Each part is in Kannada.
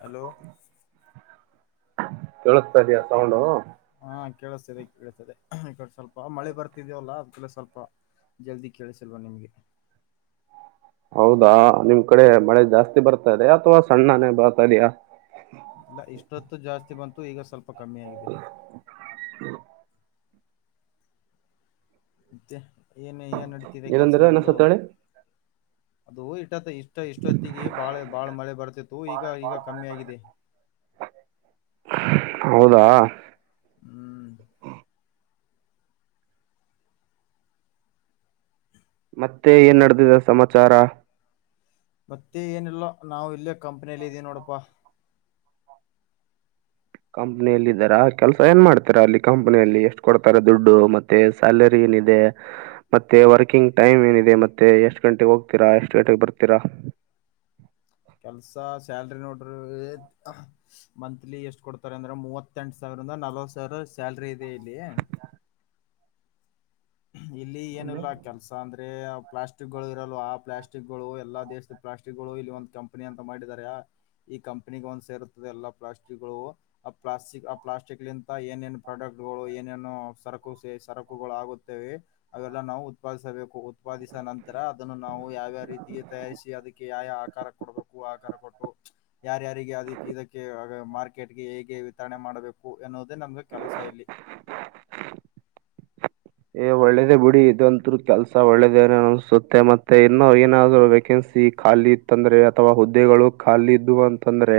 ಹಲೋ ಘ ಕೇಳಿಸತಾ ಇದ ಇದಯಾ ಸೌಂಡು ಹಾ ಕೇಳಿಸ್ತದೆ ಕೇಳತದೆ ಈ ಕಡೆ ಸ್ವಲ್ಪ ಮಳೆ ಬರ್ತಿದ್ಯವಲ್ಲ ಅದ್ಕ್ಕೆಡೆ ಸ್ವಲ್ಪ ಜಲ್ದಿ ಕೇಳಸಲ್ವ ನಿಮ್ಗೆ ಹೌದಾ ನಿಮ್ ಕಡೆ ಮಳೆ ಜಾಸ್ತಿ ಬರ್ತಾದೆಾ ಅಥವಾ ಸಣ್ಣನೇ ಬರ್ತಾ ಇದೆಯಾ ಇಲ್ಲ ಇಷ್ಟೊತ್ತು ಜಾಸ್ತಿ ಬಂತು ಈಗ ಸ್ವಲ್ಪ ಸ್ವಲ್ಪ್ಪ ಕಮ್ಮಿ ಆಗಿದೆ ಮತ್ತೆ ಏನ್ ಏನ್ ನಡೀತಿದೆ ಕೆಲ್ಸ ಏನಂದ್ರೆ ನಿಮ್ದು ಅನಿಸುತ್ತೆ ಹೇಳಿ ಅದು ಇಟ್ಟತ್ತ ಇಷ್ಟ ಇಷ್ಟೊತ್ತಿಗೆ ಬಾಳೆ ಬಾಳ ಮಳೆ ಬರ್ತಿತ್ತು ಈಗ ಈಗ ಕಮ್ಮಿ ಆಗಿದೆ ಹೌದಾ ಹ್ಮ್ ಮತ್ತೆ ಏ ನಡೆದಿದ ಸಮಾಚಾರ ಮತ್ತೆ ಏನಲ್ಲ ನಾವು ಇಲ್ಲ ಕಂಪನಿಯಲ್ಲಿ ಇದೀವಿ ನೋಡಪ್ಪಾ ಕಂಪನಿಯಲ್ಲಿ ಇದಾರಾ ಕೆಲ್ಸ ಏನ್ ಮಾಡ್ತೀರಾ ಅಲ್ಲಿ ಕಂಪನಿಯಲ್ಲಿ ಎಷ್ಟ್ ಕೊಡ್ತಾರ ದುಡ್ಡು ಮತ್ತೆ ಸ್ಯಾಲರಿ ಏನಿದೆ ಮತ್ತೆ ವರ್ಕಿಂಗ್ ಟೈಮ್ ಏನಿದೆ ಮತ್ತೆ ಎಷ್ಟ್ ಗಂಟೆಗೆ ಹೋಗ್ತೀರಾ ಎಷ್ಟ್ ಗಂಟೆಗೆ ಬರ್ತೀರಾ ಕೆಲ್ಸ ಸ್ಯಾಲ್ರಿ ಮಂತ್ಲಿ ಎಷ್ಟು ಕೊಡ್ತಾರೆ ಅಂದ್ರೆ ಮೂವತ್ತೆಂಟು ಸಾವಿರಂದ ನಲ್ವತ್ ಸಾವಿರ ಸ್ಯಾಲ್ರಿ ಇದೆ ಇಲ್ಲಿ ಇಲ್ಲಿ ಏನಲ್ಲ ಕೆಲ್ಸ ಅಂದ್ರೆ ಮ ಪ್ಲಾಸ್ಟಿಕ್ಗಳು ಇರಲ್ಲ ಆ ಪ್ಲಾಸ್ಟಕ್ ಗಳು ಎಲ್ಲಾ ದೇಶದ ಪ್ಲಾಸ್ಟಿಕ್ ಗಳು ಇಲ್ಲಿ ಒಂದ್ ಕಂಪ್ನಿ ಅಂತ ಮಾಡಿದಿದ್ದಾರೆ ಈ ಕಂಪ್ನಿ ಒಂದ್ ಸೇರುತ್ತದೆ ಎಲ್ಲ ಪ್ಲಾಸ್ಟಿಕ್ಗಳು ಆ ಪ್ಲಾಸ್ಟಿಕ್ ಆ ಪ್ಲಾಸ್ಟಿಕ್ಲಿಂತ ಏನೇನು ಪ್ರಾಡಕ್ಟ್ ಗಳು ಏನೇನು ಸರಕು ಸ ಸರಕುಗಳುಗುತ್ತ ಅವೆಲ್ಲ ನಾವು ಉತ್ಪಾದಿಸಬೇಕು ಉತ್ಪಾದಿಸ ನಂತರ ಅದನ್ನು ನಾವು ಯಾವ್ಯಾವ ರೀತಿಗೆ ತಯಾರಿಸಿ ಅದಕ್ಕೆ ಯಾವ ಆಕಾರ ಕೊಡಬೇಕು ಆಕಾರ ಕೊಟ್ಟು ಯಾರ್ಯಾರಿಗೆ ಅದಕ್ಕೆ ಇದಕ್ಕೆ ಮಾರ್ಕೆಟ್ಗೆ ಹೇಗೆ ವಿತರಣೆ ಮಾಡಬೇಕು ಎನ್ನೋದು ಇದೇ ನಮ್ದು ಕೆಲಸ ಇಲ್ಲಿ ಏ ಒಳ್ಳೇದೇ ಬಿಡಿ ಇದಂತರು ಕೆಲ್ಸ ಒಳ್ಳೇದ ಅನ್ಸುತ್ತೆ ಮತ್ತೆ ಇನ್ನೋ ಏನಾದ್ರು ವೇಕೆನ್ಸಿ ಖಾಲಿ ಇತ್ತಂದ್ರೆ ಅಥವಾ ಹುದ್ದೆಗಳು ಖಾಲಿ ಇದವು ಅಂತಂದ್ರೆ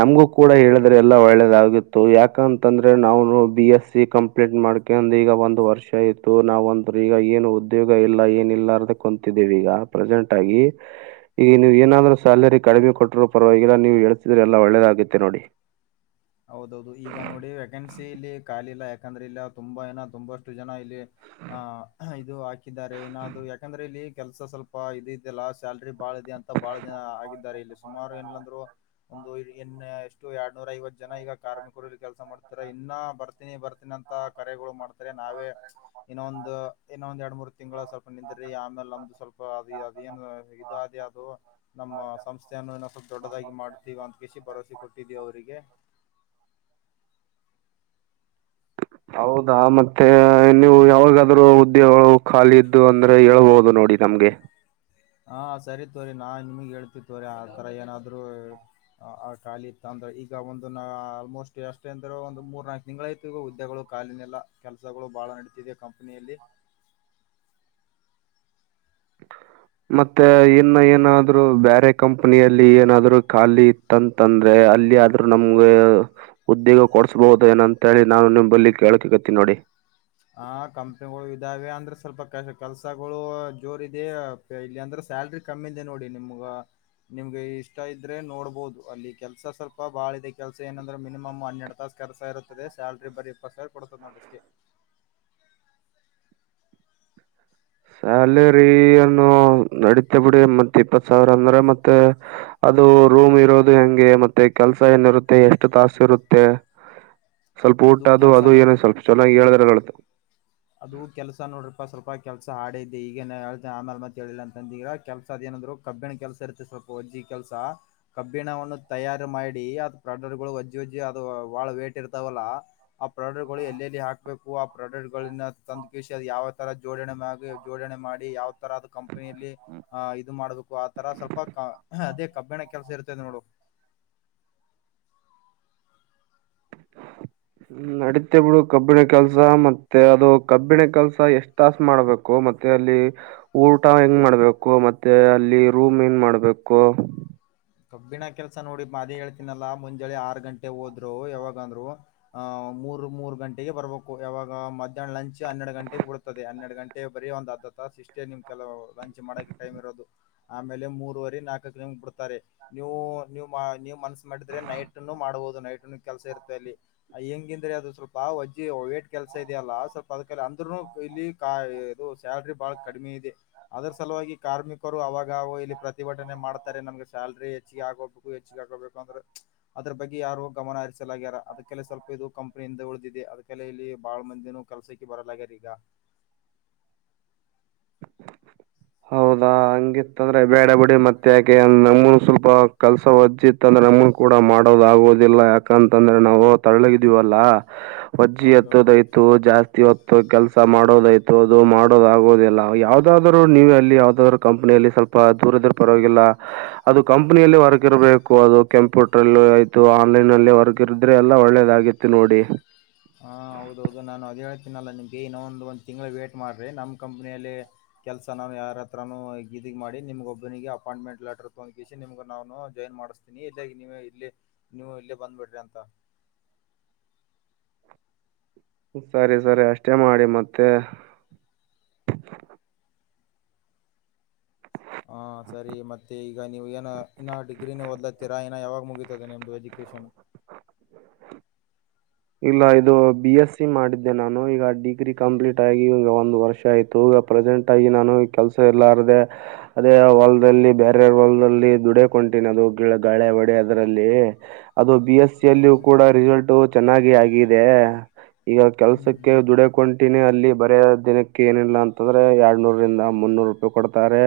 ನಮಗು ಕೂಡ ಹೇಳಿದ್ರೆ ಎಲ್ಲಾ ಒಳ್ಳೆದಾಗಿಿತ್ತು ಯಾಕಂತಂದ್ರೆ ನಾನು ಬಿ ಎಸ್ಸ ಕಂಪ್ಲೀಟ್ ಮಾಡ್ಕಂದ ಈಗ ಒಂದ ವರ್ ವರ್ಷ ಆಯತ್ತು ನಾವ ಒಂದ್ರ ಈಗ ಏನು ಉದ್ಯೋಗ ಇಲ್ಲ ಏನ ಇಿಲ್ಲ ಅದ ಕುಂತಿದ್ದೇವಿ ಈಗ ಪ್ರೆಸೆಂಟ್ ಆಗಿ ಈಗ ನೀವ್ ಏನಾದ್ೂ ಸ್ಯಾಲರಿ ಕಡಿಮೆ ಕೊಟ್ಟ್ರರು ಪರವಾಗಿಲ್ಲ ನೀ್ ಎಳ್ಸಿದ್ರೆ ಎಲ್ಲಾ ಒಳ್ಳೆದಗತ್ತೆ ನೋಡಿ ಹೌದೌದು ಈಗ ನೋಡಿ ವ್ಯಾಕೆನ್ಸಿಲ್ಲಿ ಕಾಲಿಲ್ಲ ಯಾಕಂದ್ರೆ ಇಲ್ಲ ತುಂಬಾ ಏ ತುಂಬಾಷ್ಟು ಜನ ಇಲ್ಲಿ. ಆ ಇದು ಹಾಕಿದ್ದಾರೆ ಏನಾದೂ ಯಾಕಂದ್ರೆ ಇಲ್ಲಿ. ಕೆಲ್ಸ ಸ್ವಲ್ಪ ಇದ ಇದದೆಲ್ಲ ಸಲ್ ಬಾಳ ಇದೆ ಅಂತ ಬಾಳ ಜನ ಆಗಿದ್ದಾರೆ ಇಲ್ಲಿ. ಸುಮಾರು ಎಏಂದ್ರು ಒಂದು ಎಷ್ಟು ಎರಡ್ನೂರ ಐವತ್ ಜನ ಈಗ ಕಾರ್ಮಿಕರುಲ್ಲಿ ಕೆಲಸ ಮಾಡ್ತಾರೆ ಇನ್ನ ಬರ್ತೀನಿ ಬರ್ತೀನಿ ಅಂತ ಕರೆಗಳು ಮಾಡ್ತಾರೆ ನಾವೇ ಇನ್ನೊಂದು ಇನ್ನೊ ಒಂದ್ ಎರಡ್ ಮೂರು ತಿಂಗಳ ಸ್ವಲ್ಪ ನಿಂದ್ರಿ ಆಮೇಲೆ ನಮ್ದು ಸ್ವಲ್ಪ ಅದು ಅದ ಏನ್ ಇ ಅದೇ ಅದು ನಮ್ಮ ಸಂಸ್ಥೆಯನ್ನು ಇ ಸ್ವಲ್ಪ ದೊಡ್ಡದಾಗಿ ಮಾಡ್ತೀವ ಅಂತ ಕಿಸಿಿ ಭರವಸೆ ಕೊಟ್ಟಿದೀವಿ ಅವರಿಗೆ. ಹೌದಾ ಮತ್ತೆ ನೀವು ಯಾವಾಗಾದ್ರೂ ಉದ್ಯಗಳು ಖಾಲಿ ಇದ್ದು ಅಂದ್ರೆ ಹೇಳ್ಬಹುದು ನೋಡಿ ನಮ್ಗೆ. ಹಾ ಸರಿತವರಿ ನಾ ನಿಮಗೆ ಹೇಳ್ತಿ ತವರಿ ಆತರ ಏನಾದ್ರು ಖಾಲಿ ಇತ್ತ ಅಂದ್ರೆ ಈಗ ಒಂದು ನಾ ಆಲ್ಮೋಸ್ಟ್ ಎಷ್ಟೆ ಅಂದ್ರ ಒಂದು ಮೂರ್ ನಾಲ್ಕು ತಿಂಗಳ ಐತಿ ಈಗ ಹುದ್ದೆಗಳು ಖಾಲಿನೆಲ್ಲ ಕೆಲ್ಸಗಳು ಬಾಳ ನಡೀತಿದೆ ಕಂಪನಿಯಲ್ಲಿ. ಮತ್ತೆ ಇನ್ನು ಏನಾದ್ರು ಬೇರೆ ಕಂಪನಿಯಲ್ಲಿ ಏನಾದ್ರು ಖಾಲಿ ಇತ್ತಂತಂದ್ರೆ ಅಲ್ಲಿ ಆದಾದ್ೂ ನಮ್ಗೆ ಉದ್ಯೋಗ ಕೊಡ್ಸ್ಬಹುದ ಏನಂತಿ ನಾನು ನಿಮಲ್ಲಿ ಕೇಳಕ ಗತ್ತೀನಿ ನೋಡಿ. ಹ ಕಂಪನಿಗಳು ಇದಾವೆ ಅಂದ್ರೆ ಸ್ವಲ್ಪ ಕೆಲ್ಸಗಳು ಜೋರ್ದೆ ಇಲ್ಲಿ ಅಂದ್ರೆ ಸ್ಯಾಲ್ರಿ ಕಮ್ಮಿ ಇದೆ ನೋಡಿ ನಿಮ್ಗ ನಿಮ್ಗೆ ಇಷ್ಟ ಇದ್ರೆ ನೋಡ್ಬಹುದು ಅಲ್ಲಿ ಕೆಲ್ಸ ಸ್ವಲ್ಪ ಬಾಳ ಇದೆ ಕೆಲ್ಸ ಏನಂದ್ರೆ ಮಿನಿಮಮ್ ಹನ್ನೆರಡ್ ತಾಸ ಕೆಲ್ಸ ಇರುತ್ತದೆ ಸ್ಯಾಲ್ರಿ ಬರಿ ಇಪ್ಪತ್ ಸಾವಿರ ಕೊಡ್ತದೆ ನೋಡಿ ಅಷ್ಟೇ ಸ್ಯಾಲರಿಯನ್ನು ನಡತಾ ಬಿಡಿ ಮತ್ತ್ ಇಪ್ಪತ್ ಸಾವಿರ ಅಂದ್ರೆ ಮತ್ತೆ ಅದು ರೂಮ್ ಇರೋದು ಹೆಂಗೆ ಮತ್ತೆ ಕೆಲ್ಸ ಏನಿರುತ್ತೆ ಎಷ್ಟು ತಾಸು ಇರುತ್ತೆ ಸ್ವಲ್ಪ ಊಟ ಅದು ಅದು ಏನ ಸ್ವಲ್ಪ ಚನ್ನಾಗಿ್ ಹೇಳದ್ರುತ್ತೆ ಅದು ಕೆಲಸ ನೋಡ್ರಪ್ಪ ಸ್ವಲ್ಪ. ಕೆಲಸ ಹಾಡಿದ್ದೆ ಈಗ ಆಮೇಲೆ ಮತ್ತ ಹೇಳಿಲ್ಲ ಅಂತಂದರ ಕೆಲಸ ಅದಏನಂದ್ರು ಕಬ್ಬಿಣ ಕೆಲಸ ಇರುತ್ತೆ ಸ್ವಲ್ಪ ಒಜ್ಜಿ ಕೆಲಸ ಕಬ್ಬಿಣವನ್ನು ತಯಾರಿು ಮಾಡಿ ಅದು ಪ್ರಾಡಕ್ಟ್ ಗಳು ಒಜ್ಜಿಜ್ಜ ಅದುಹಳ ವೇಟ್ ಇರ್ತಾವಲ್ಲ ಆ ಪ್ರಾಡಕ್ಟ್ ಗಳು ಎಲ್ಲೆಲ್ಲಿ ಹಾಕ್ಬೇಕು ಆ ಪ್ರಾಡಕ್ಟ್. ತಂದು ಕಿ ಅ ಯಾವ ತರ ಜೋಡಣೆ ಜೋಡಣೆ ಮಾಡಿ ಯಾವ. ತರ ಕಂಪನಿಯಲ್ಲಿ್ ಇದು ಮಾಡ್ ಆ ತರ ಸ್ವಲ್ಪ ಅದೇ. ಕಬ್ಬಿಣ ಕೆಲಸ ಇರುತೈದೆ ನೋಡು. ್ಮ ನಡೀತ್ಯ ಬಿಡು ಕಬ್ಬಿಣ ಕೆಲ್ಸ ಮತ್ತೆ ಅದು ಕಬ್ಬಿಣ ಕೆಲ್ಸ ಎಷ್ಟ್ ತಾಸ ಮಾಡ್ಬೇಕು ಮತ್ತೆ ಅಲ್ಲಿ ಊಟ ಹೆಂಗ್ ಮಾಡ್ಬೇಕು ಮತ್ತೆ ಅಲ್ಲಿ ರೂಮ್ ಹೆಂಗ್ ಮಾಡ್ಬೇಕು. ಕಬ್ಬಿಣ ಕೆಲಸ ನೋಡಿ ಅದೇ ಹೇಳ್ತೀನಲ್ಲ ಮುಂಜಳೆ ಆರು ಗಂಟೆ ಹೋದ್ರು ಯಾವಾಗ ಅಂದ್ರು ಆಹ್ ಮೂರ್ ಮೂರು ಗಂಟೆಗೆ ಬರ್ಬೇಕು ಯಾವಾಗ ಮಧ್ಯಾಹ್ನ ಲಂಚ್ ಹನ್ನೆರಡ್ ಗಂಟೆಗೆ ಬಿಡ್ತದೆ ಹನ್ನೆರಡು ಗಂಟೆ ಬರೀ ಒಂದ್ ಅದ್ ಹತ್ತ ಸಿಸಷ್ಟೆ ನಿಮ್ ಕೆಲ ಲಂಚ್ ಮಾಡಕ್ ಟೈಮ್ ಇರೋದು ಆಮೇಲೆ ಮೂರವರಿ ನಾಲ್ಕಕ್ ನಿಮ್ ಬಿಡ್ತಾರೆ. ನೀವು ನೀವು್ ನೀ್ ಮನ್ಸ ಮಾಡಿದ್ರೆ ನೈಟ್ ಅನ್ನು ಮಾಡಬಹುದು. ನೈಟ್ ಕೆಲಸ ಇರುತದೆ ಅಲ್ಲಿ ಹೆಂಗಂದ್ರೆ ಅದು ಸ್ವಲ್ಪ ವಜ್ಜ ವೇಟ್ ಕೆಲ್ಸ ಇದೆಯಲ್ಲ ಸ್ವಲ್ಪ ಅದ ಅಂದ್ರರುನು ಇಲ್ಲಿ ಇದು ಸ್ಯಾಲ್ರಿ ಬಹಳ ಕಡಿಮೆ ಇದೆ ಅದರ ಸಲುವಾಗಿ ಕಾರ್ಮಿಕರು ಅವಾಗ ಇಲ್ಲಿ ಪ್ರತಿಭಟನೆ ಮಾಡ್ತಾರೆ ನಮ್ಗೆ ಸಲ್ ೆ ಹೆಚ್ಚಿಗೆ ಆಗೋಬೇಕು ಹೆಚ್ಚಿಗೆ ಆಗೋಬೇಕು ಅಂದ್ರೆ ಅದ್ರ ಬಗ್ಗೆ ಯಾರು ಗಮನ ಹರಿಸಲಾಗ್ಯಾರ ಅದಕಲೆ ಸ್ವಲ್ಪ ಇದು ಕಂಪನಿಯಿಂದ ಉಳಿದಿದೆ ಅದಕ್ಕೆ ಇಲ್ಲಿ ಬಾಳ ಮಂದಿನ ಕೆಲ್ಸಕ್ಕೆ ಬರಲಗ್ಯಾರ ಈಗ. ಹೌದಾ ಹಂಗಿತ್ತ ಅಂದ್ರೆ ಬೇಡ ಬಿಡಿ ಮತ್ತೆ ಯಾಕೆ ನಮ್ಗನು ಸ್ವಲ್ಪ ಕೆಲ್ಸ ಒಜ್ಜಿತ್ತ ಅಂದ್ರೆ ನಮ್ನ್ ಕೂಡ ಮಾಡೋದ ಆಗುದಿಲ್ಲ ಯಾಕಂತಂದ್ರೆ ನಾವು ತಳ್ಳಗಿದೀವಲ್ಲ. ಅಜ್ಜಿ ಹೌದೌದು ಎತ್ತದಯತು ಜಾಸ್ತಿ ಹೊತ್ತು ಕೆಲಸ ಮಾಡ್ ಮಾಡೋದಾಗೋದಿಲ್ಲ ಯಾವವುದಾದ್ರೂ. ನೀವ ಅಲ್ಲಿ ಯಾವ್ದಾದ್ರ ಕಂಪ್ನಿಯಲ್ಲಿ ಸ್ವಲ್ಪ ದೂರದ್ರ ಪರವಾಗಿಲ್ಲ ಅದು ಕಂಪನಿಯಲ್ಲಿ ವರ್ಗ ಇರಬೇಕು ಅದು ಕಂಪ್ಯೂಟರ್ ಅಲ್ಲಿ ಆಯ್ತು ಆನ್ಲೈನ್ ಅಲ್ಲಿ ವರ್ಗ ಇರಿದ್ರೆ ಎಲ್ಲ ಒಳ್ಳೇದಾಗಿತ್ತು ನೋಡಿ. ಹಾಂ ಹೌದೌದು ನಾನು ಅದು ಹೇಳ್ತೀನಲ್ಲ ನಿಮಗೆ ಇನ್ನೊ ಒಂದು ಒಂದು ತಿಂಳ ವೇಟ್ ಮಾಡ್ರಿ ನಮ್ಮ ಕಂಪ್ನಿಯಲ್ಲಿ ಕೆಲಸ ನಾನು ಯಾರ ಹತ್ರನೂ ಇದಿಗೆ ಮಾಡಿ ನಿಮ್ಗೊಬ್ಬನಿಗೆ ಅಪಾಯಿಂಟ್ಮೆಂಟ್ ಲೆಟರ್ ತೊಂದಕಿಸಿ ನಿಮ್ಗೆ ನಾನು ಜಾಯಿನ್ ಮಾಡಿಸ್ತೀನಿ ಇಲ್ಲಗೆ ನೀವ ಇಲ್ಲಿ ನೀವು ಇಲ್ಲೇ ಬಂದ್ಬಿಡ್ರಿ ಅಂತ. ಸರಿ ಸರಿ ಅಷ್ಟೇ ಮಾಡಿ ಮತ್ತೆ. ಹಾ ಸರಿ ಮತ್ತೆ ಈಗ ನೀವು ಏನ ಇನ್ನ ಡಿಗ್ರಿನ ಓದ್ಲತ್ತೀರಾ ಇನ್ನ ಯಾವಾಗ ಮುಗತದೆ ನಿಮ್ದು ಎಜುಕೇಶನ್. ಇಲ್ಲ ಇದು ಬಿ ಎಸ್ ಸಿ ಮಾಡಿದ್ದೆ ನಾನು ಈಗ ಡಿಗ್ರಿ ಕಂಪ್ಲೀಟ್ ಆಗಿ ಈಗ ಒಂದ್ ವರ್ಷ ಆಯ್ತು ಈಗ ಪ್ರೆಸೆಂಟ್ ಆಗಿ ನಾನು ಕೆಲ್ಸ ಎಲ್ಲಾರದೆ ಅದೇ ವಲ್ಲ್ಲಿ ಬೇರೆ ವಲ್ಲ್ಲಿ ದುಡಕಂತೀನಿ ಅದು ಗಿ ಗಾಳೆ ಒಡೆ ಅದರಲ್ಲಿ ಅದು ಬಿ ಎಸ್ಸ ಓ ಅಲ್ಲಿ ಕೂಡ ರಿಸಲ್ಟ್. ಚೆನ್ನಾಗಿ ಆಗಿದೆ ಈಗ ಹ್ಮ್ ಕೆಲ್ಸಕ್ಕೆ ಹ್ಮ್ ದುಡಕಂಟಿನಿ ಅಲ್ಲಿ ಬರ ದಿನಕ್ಕೆ ಏನಿಲ್ಲ ಅಂತಂದ್ರೆ ಎರಡ್ನೂರಂದ ಮುನ್ನೂರು ರೂಪಾಯಿ ಕೊಡ್ತಾರೆ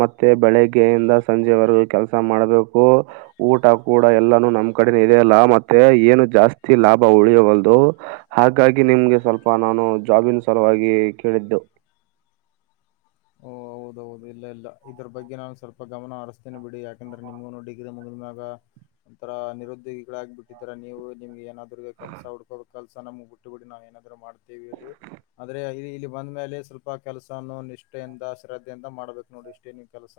ಮತ್ತೆ ಬೆಳಿಗ್ಗೆಯಿಂದ ಸಂಜೆವರೆಗ ಕೆಲಸ ಮಾಡಬೇಕು ಊಟ ಕೂಡ ಎಲ್ಲಾನು ನಮ್ ಕಡೆ ಇದೆ ಅಲ್ಲ ಮತ್ತೆ ಏನು ಜಾಸ್ತಿ. ಲಾಭ ಉಳಿಯಬಲ್ದು ಹಾಗಾಗಿ ನಿಮ್ಗೆ ಸ್ವಲ್ಪ ನಾನು ಜಾಬಿನ ಸಲುವಾಗಿ ಕೇಳಿದ್ದು. ಹೌ ಇಲ್ಲ ಇಲ್ಲ ಇದ್ರ ಬಗ್ಗೆ ನಾನು ಸ್ವಲ್ಪ ಗಮನ ಅರ್್ತೇನೆ ಬಿಡಿ ಯಾಕೆಂದ್ರೆ ನಿಮ್ಗ ಡಿಗ ಮುಗಿದ್್ಯಾಗ ಒಂರ ನಿರುದ್ಯೋಗಿಗಳಾಗಿ ಬಿಟ್ಟಿದರ ನೀವು ನಿಮ್ಗೆ ಏನಾದ್. ಕೆಲಸ ಉಡ್ಕೋಬೇಕು. ಕೆಲ್ಸ ನಮಗ್ ಬಿಟ್ಟಬ ಬಿಿ ನಾ ಏನಾದರು ಮಾಡ್ ಲ್ಲಿ ಆದ್ರೆ ಈ ಬಂದ ಮೇಲೆ ಸ್ವಲ್ಪ ಕೆಲಸ ನಿಷ್ಠೆಯಿಂದ ಶ್ರದ್ಧೆಯಿಂದ. ಮಾಡ್ಬೇಕು ನೋಡಿ್ರ ಇಷ್ಟೇ ನೀವ್ ಕೆಲಸ.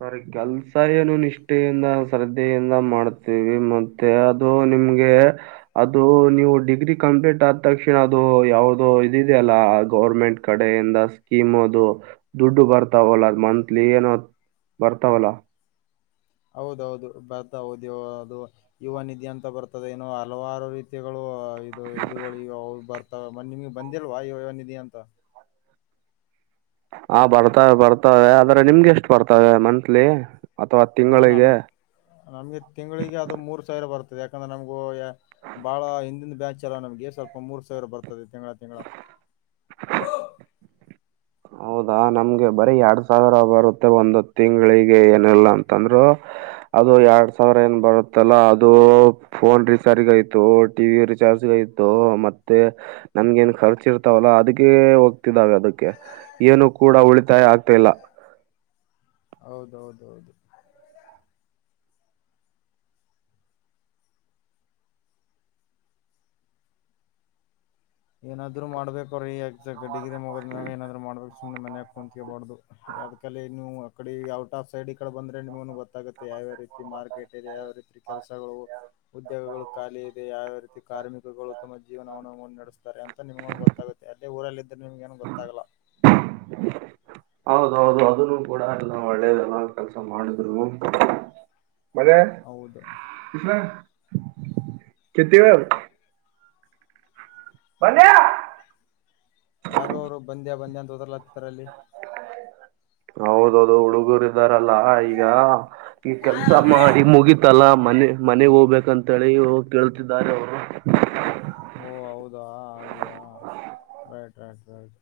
ಸರಿ ಕೆಲ್ಸ ಏನು ನಿಷ್ಠೆಯಿಂದ ಶ್ರದ್ದೆಯಿಂದ ಮಾಡ್ತೀವಿ ಮತ್ತೆ ಅದು ನಿಮ್ಗೆ ಅದು ನೀವು ಡಿಗ್ರಿ ಕಂಪ್ಲೀಟ್ ಆದ ತಕ್ಷಣ ಅದು ಯಾವ್ದೋ ಇದಿದ ಅಲ್ಲ ಗೌನ್ನ್ರ್ಮೆಂಟ್ ಕಡೆಯಿಂದ ಸ್ಕೀಮ್ ಅದು ದುಡ್ಡು ಬರ್ತಾವಲ್ಲ ಮಂತ್. ಲಿಯನ ಬರ್ತಾವಲ್ಲಾ ಹೌದೌದು ಬರ್ತ ಹೌದು ಅದು ಯುವ ನಿಧಿ ಅಂತ ಬರ್ತದೆ ಏನುೋ ಹಲವಾರು ರೀತಿಿಯ [inaudible] ಗಳು ಇದು ಇದುಗಳಗ ಬರ್ತ ನಿಮ್ಗೆ ಬಂದಿಲ್ವಾ ಯೋ ಯುವನಿಧಿ ಅಂತ ಹಾ ಬರ್ತವೆ ಬರ್ತವೆ ಆದ್ರೆ ನಿಮ್ಗೆ ಎಷ್ಟು ಬರ್ತವೆ ಮಂತ್ಲಿ ಅಥವಾ ಹ ನಮ ತಿಂಗಳಿಗೆ ನಮ್ಗೆ ತಿಂಗಳಿಗೆ ಅದು ಮೂರ್ ಸಾವಿರ ಬರ್ತದೆ ಯಾಕಂದ್ರೆ ನಮಗಗೆ ಬಹಾಳ ಹಿಂದಿನ ಬ್ಯಾಚ್ ಅಲ್ಲ ನಮ್ಗೆ ಸ್ವಲ್ಪ ಮೂರ್ ಸಾವಿರ ಬರ್ತದೆ ತ ತಿಂಗಳಾ ತಿಂಗಗಳ ಹೌದಾ ನಮ್ಗೆ ಬರೀ ಎರಡ್ ಸಾವಿರ ಬರುತ್ತೆ ಒಂದ ತಿಂಗಳಿಗೆ ಏನಲ್ಲ ಅಂತಂದ್ರರು ಅದು ಎರಡ್ ಸಾವಿರ ಏನ್ ಬರುತ್ತಲ್ಲ ಅದು ಫೋನ್ ರೀಚಾರ್ಜ್ಗಯ್ತು ಟಿ ವಿ ರಿಚಾರ್ಜ್ಗಯ್ತು ಮತ್ತೆ ನಮಗ ನ್ ಖರ್ಚ ಇರ್ತಾವಲ್ಲ ಅದಕ್ಕೆ ಹೋಗ್ತಿದಾವೆ ಅದಕ್ಕೆ. ಏನೂ ಕೂಡ ಉಳಿತಾಯ ಆಗ್ತಿಲ್ಲ ಹೌದೌದ ಹೌದು ಏನಾದ್ರು ಮಾಡ್ಬೇಕ್ರೀ ಎಕ್ಸಾಕ್ಟ್ ಗಡ್ಡಿಿಗೆೇ ಮಗಿದ ಮ್ಯಾಗ ಏನಾದ್ೂ ಮಾಡಬೇಕುಮ್ಮನೆಯೆ ಕುಂತಕಬಾರು ಅದ್ಲ್ಲಿ ನೀವು ಅಕಡೆ ಔಟ್ ಆಫ್ ಸೈಡ್ ಈ ಕಡೆ ಬಂದ್ರೆ ನಿಮಗ ಗೊತ್ತಾಗುತ್ತೆ ಯಾವ್ಯಾವ ರೀತಿ ಮಾರ್ಕೆಟ್ ಇದೆ ಯಾವ ರೀತಿ ಕೆಲಸಗಳು ಉದ್ಯೋಗಗಳು ಖಾಲಿ ಇದೆ ಯಾವ್ಯಾವ ರೀತಿ ಕಾರ್ಮಿಕಗಳು ತಮ್ಮ ಜೀವನವನ್ನು ನಡೆಸ್ ಾರೆ ಅಂತ ನಿಮ್ಗ ಗೊತ್ತಾಗುತ್ತೆ ಅದೇ ಊರಲ್ಲ ಇದ್ರೆ ನಿಮ್ಗ ಏನ ಗೊತ್ತಾಗಲ್ಲ [inaudible] ಹೌದೌದು ಅದನ್ನು ಕೂಡ ಎಲ್ಲ ಒಳ್ಳೇದೆಲ್ಲ ಕೆಲ್ಸ ಮಾಡಿದ್ರು ಮಜಾ ಹೌದು ಆ ಕಿಸರ ಕತಿವಾರ [inaudible] ಬನ್ನಯ ಯಾರು ಅವರು ಬಂದ್ಯಾ ಬಂದ್ಯಾ ಅಂತ ಹೋದರ್ಲತ್ತತಾರಲ್ಲಿ ಹೌದೌದು ಹುಡುಗೂರ ಇದ್ದಾರಲ್ಲ ಈಗ ಈ ಕೆಲ್ಸ ಮಾಡಿ ಮುಗಿತಲ್ಲ ಮನೆ ಮನೆಗ್ ಹೋಗ್ಬೇಕಂತೇಳಿ ಕೇಳ್ತಿದ್ದಾರೆ ಅವರು ಓ ಹೌದಾ ಹಾಗಿಯಾ ರೈಟ್ ರೈಟ್ ರೈಟ್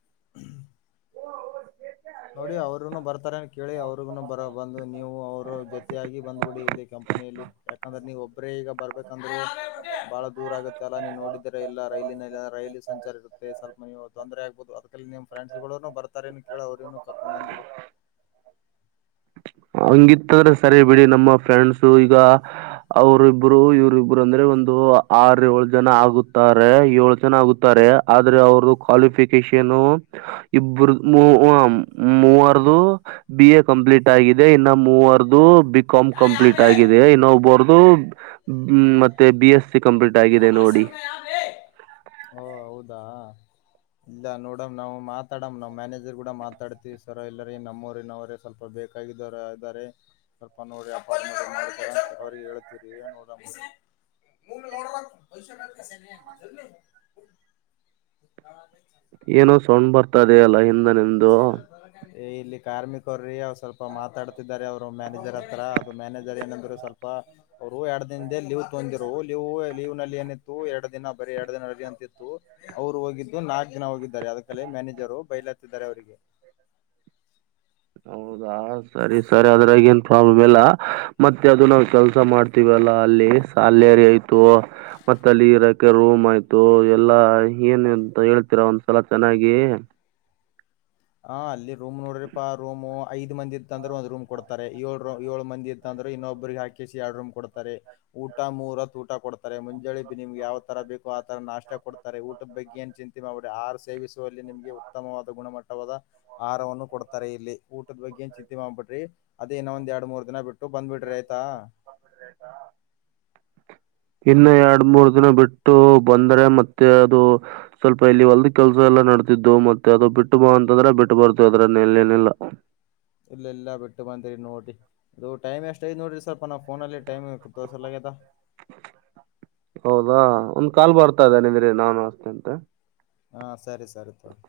ನೋಡಿ ಅವ್ರಗನು ಬರ್ತಾರೆ ಅ ಕೇಳಿ ಅವ್ರಿಗುನು [inaudible] ಬರ ಬಂದು ನೀವು ಅವರು ಜೊತ ಆಾಗಿಿ ಬಂದ್ಬಿಡಿ ಇಲ್ಲಿ ಕಂಪನಿಯಲ್ಲಿ ಯಾಕಂದ್ರೆ ನೀವು ಒಬ್ಬರೇ ಈಗ ಬರ್ಬೇಕಂದ್ರೂ ಬಹಳ ದೂರ ಆಗುತ್ತೆ ಅಲ್ಲ ನೀವು ನೋಡಿದರ ಎಲ್ಲಾ ರೈಲಿನಲ್ಲಿ ರೈಲು ಸಂಚಾರ ಇರುತ್ತೆ ಸ್ವಲ್ಪ ನೀವು ತೊಂದರೆ ಆಗ್ಬಹುದು ಅದಲ್ಲಿ ನಿಮ್ಮ್ ಫ್ರೆಂಡ್ಸ್ ಬರ್ತಾರೆ ದನು [inaudible] ಕನಾಮಂದ ಬಿಡಿ [inaudible] ಹಂಗಿತ್ತಂದ್ರೆ ಸರಿ ಬಿಡಿ ನಮ್ಮ ಫ್ರೆಂಡ್ಸ ಈಗ ಅವ್ರ ಇಬ್ರು ಇವ್ರ ಇಬ್ರು ಅಂದ್ರೆ ಒಂದು ಆರ್ ಏಳ ಜನ ಆಗುತ್ತಾರೆ ಏಳ ಜನ ಆಗುತ್ತಾರೆ ಆದ್ರೆ ಅವ್ರದ ಕ್ವಾಲಿಫಿಕೇಶನ್ ಇಬರ ಮೂವರದು ಬಿ ಎ ಕಂಪ್ಲೀಟ್ ಆಗಿ ಇದೆ ಇನ್ನು ಮೂವರದು ಬಿ ಕಾಾಮ್ ಯಾ ಕಂಪ್ಲೀಟ್ ಯಾವೇ ಆಗಿದೆ ಇನ್ನು ಒಬರ್ದು ಮತ್ತೆ ಬಿ ಎಸ್ ಸಿ ಕಂಪ್ಲೀಟ್ ಆಗಿದೆ ಯಾ ನೋಡಿ ಭಾಷಣ ಯಾವೇ ಓ ಹೌದಾ ಇಲ್ಲ ನೋಡಮ ನಾ್ ಮಾತಾಡಮ ನಾವ್ ಮ್ಯಾನೇಜರ್ ಕೂಡ ಮಾತಾಡ್ತಿೀವಿ ಸರ ಎಲ್ಲರಿ ನಮ್ಮವರಿ ನವರ ಸ್ವಲ್ಪ ಬೇಕಾಗಿದವರ ಇದಾರೆ ಸ್ವಲ್ಪ ನೋಡ್ರ ಅಪಾರ್ಟ್ಮೆಂಟ್ ಅವ್ರ ಹೇಳ್ತ ನೋಡ ಏನೋ ಸೋೊಂಡ್ ಬರ್ತ ತದ ಅಲ್ಲ ಹಿಂದನೆಂದು ಇಲ್ಲಿ ಕಾರ್ಮಿಕರ್ರೀ ಅವ್ರು ಸ್ವಲ್ಪ ಮಾತಾಡ್ತಿದ್ದಾರೆ ಅವರು ಮ್ಯಾನೇಜರ್ ಹತ್ರ ಅದು ಮ್ಯಾನೇಜರ್ ಏನಂದ್ರು ಸ್ವಲ್ಪ ಅವರು ಎರಡು ದಿನದ ಲೀವ್ ತೊಂದಿರು ಲೀವ್ ಲೀವ್ ನಲ್ಲಿ ಏನಿತ್ತು ಎರಡು ದಿನ ಬರಿೀ ಎರಡು ದಿನಲ್ಲಿ ಅಂತಿತ್ತು ಅವ್ರು ಹೋಗಿದ್ದು ನಾಲ್ಕು ದಿನ ಹೋಗಿದ್ದು [inaudible] ಅದ ಕಲೇ ಮನೇಜರ ಹತಿದ್ದಾರೆ ಅವರಿಗೆ [inaudible] ಹೌದಾ ಸರಿ ಸರಿ ಅದ್ರಾಗ ಏನ್ ಪ್ರಾಬ್ಲಮ್ ಇಲ್ಲ ಮತ್ತೆ ಅದು ನಾವ ಕೆಲ್ಸ ಮಾಡ್ತೀವಲ್ಲಾ ಅಲ್ಲಿ ಸಾಲರಿ ಆಯ್ತು ಮತ್ತ ಅಲ್ಲಿ ಇರಕೆ ರೂಮ್ ಆಯ್ತು ಎಲ್ಲಾ ಏನ್ ಅಂತ ಹೇಳ್ತೀರಾ ಒಂದ್ಸಲ ಚೆನ್ನಾಗಿ ಹ ಅಲ್ಲಿ ರೂಮ್ ನೋಡ್ರಿಾ ರೂಮ್ ಐ್ ಮಂದಿ ಇ್ದ ಅಂದ್ರೆ ಒಂದ ರೂಮ್ ಕೊಡ್ತಾರೆ ಏಳ ರ ಏಳು ಮಂದಿ ಇ್ದಂದ್ರೆ ಇನ್ನೊಬ್ಬ್ರಿಗೆ ಹಾಕಿಸಿ ಎರಡ್ ರೂಮ್ ಕೊಡ್ತಾರೆ ಊಟ ಮೂರತ್ ಊಟ ಕೊಡ್ಾರೆ ಮುಂಜಳಿ ನಿಮ್ಗೆ ಯಾವ ತರ ಬೇಕೋ ಆ ತರ ನಾಷ್ಟ ಕೊಡ್ತಾರೆ ಊಟದ ಬಗ್ಗೆ ಏನ್ ಚಿಂತೆ ಮಾಡ್ಬಿಡಿ ಆ ಸೇವಿಸುವಲ್ಲಿ ನಿಮ್ಗೆ ಉತ್ತಮವಾದ ಗುಣಮಟ್ಟ ಆಹಾರವನ್ನು ಕೊಡ್ತಾರೆ ಇಲ್ಲಿ ಊಟದ ಬಗ್ಗೆಏನ್ ಚಿತ್ತಿ ಮಾಡ್ಬಿಟ್ರಿ ಅದೇ ಇನ್ನೊ ಒಂದ್ರಡು ಮೂರ್ ದಿನ ಬಿಟ್ಟ ಟ್ಟು ಬಂದ್ಬಿಡ್ರಿ ಆಯ್ತಾ ಇನ್ನು ಎರಡ್ ಮೂರ್ ದಿನ ಬಿಟ್ಟು ಬಂದ್ರೆ ಮತ್ತೆ ಅದು ಸ್ವಲ್ಪ ಇಲ್ಲಿ ಹೊಲ್ದ ಕೆಲ್ಸ ಎಲ್ಲ ನಡ್ತಿದ್ದು ಮತ್ತೆ ಅದು ಬಿಟ್ಟು ಬ ಅಂತಂದ್ರೆ ಬಿಟ್ಟು ಬರ್ತವಿ ಅದ್ರೆಲ್ಲ ನೆಲ್ಲ ಇಲ್ಲ ಎಲ್ಲಾ ಬಿಟ್ಟು ಬಂದಿರಿ ನೋಡಿ ಅದು ಟೈಮ್ ಎಷ್ಟ ಐ್ ನೋಡ್ರಿ ಸ್ವಲ್ಪ ನಾವು ಫೋನಲ್ಲಿ ಟೈಮ್ ತೋರ್ಸಲಾಗ್ಯದ ಹೌದಾ ಒಂದ್ ಕಾಲ್ ಬರ್ತಾ ಇದ್ದೇನೆಿದ್ರೆ ನಾನು ಅಷ್ಟೆ ಅಂತ ಹಾ ಸರಿ ಸರಿ ತರಿ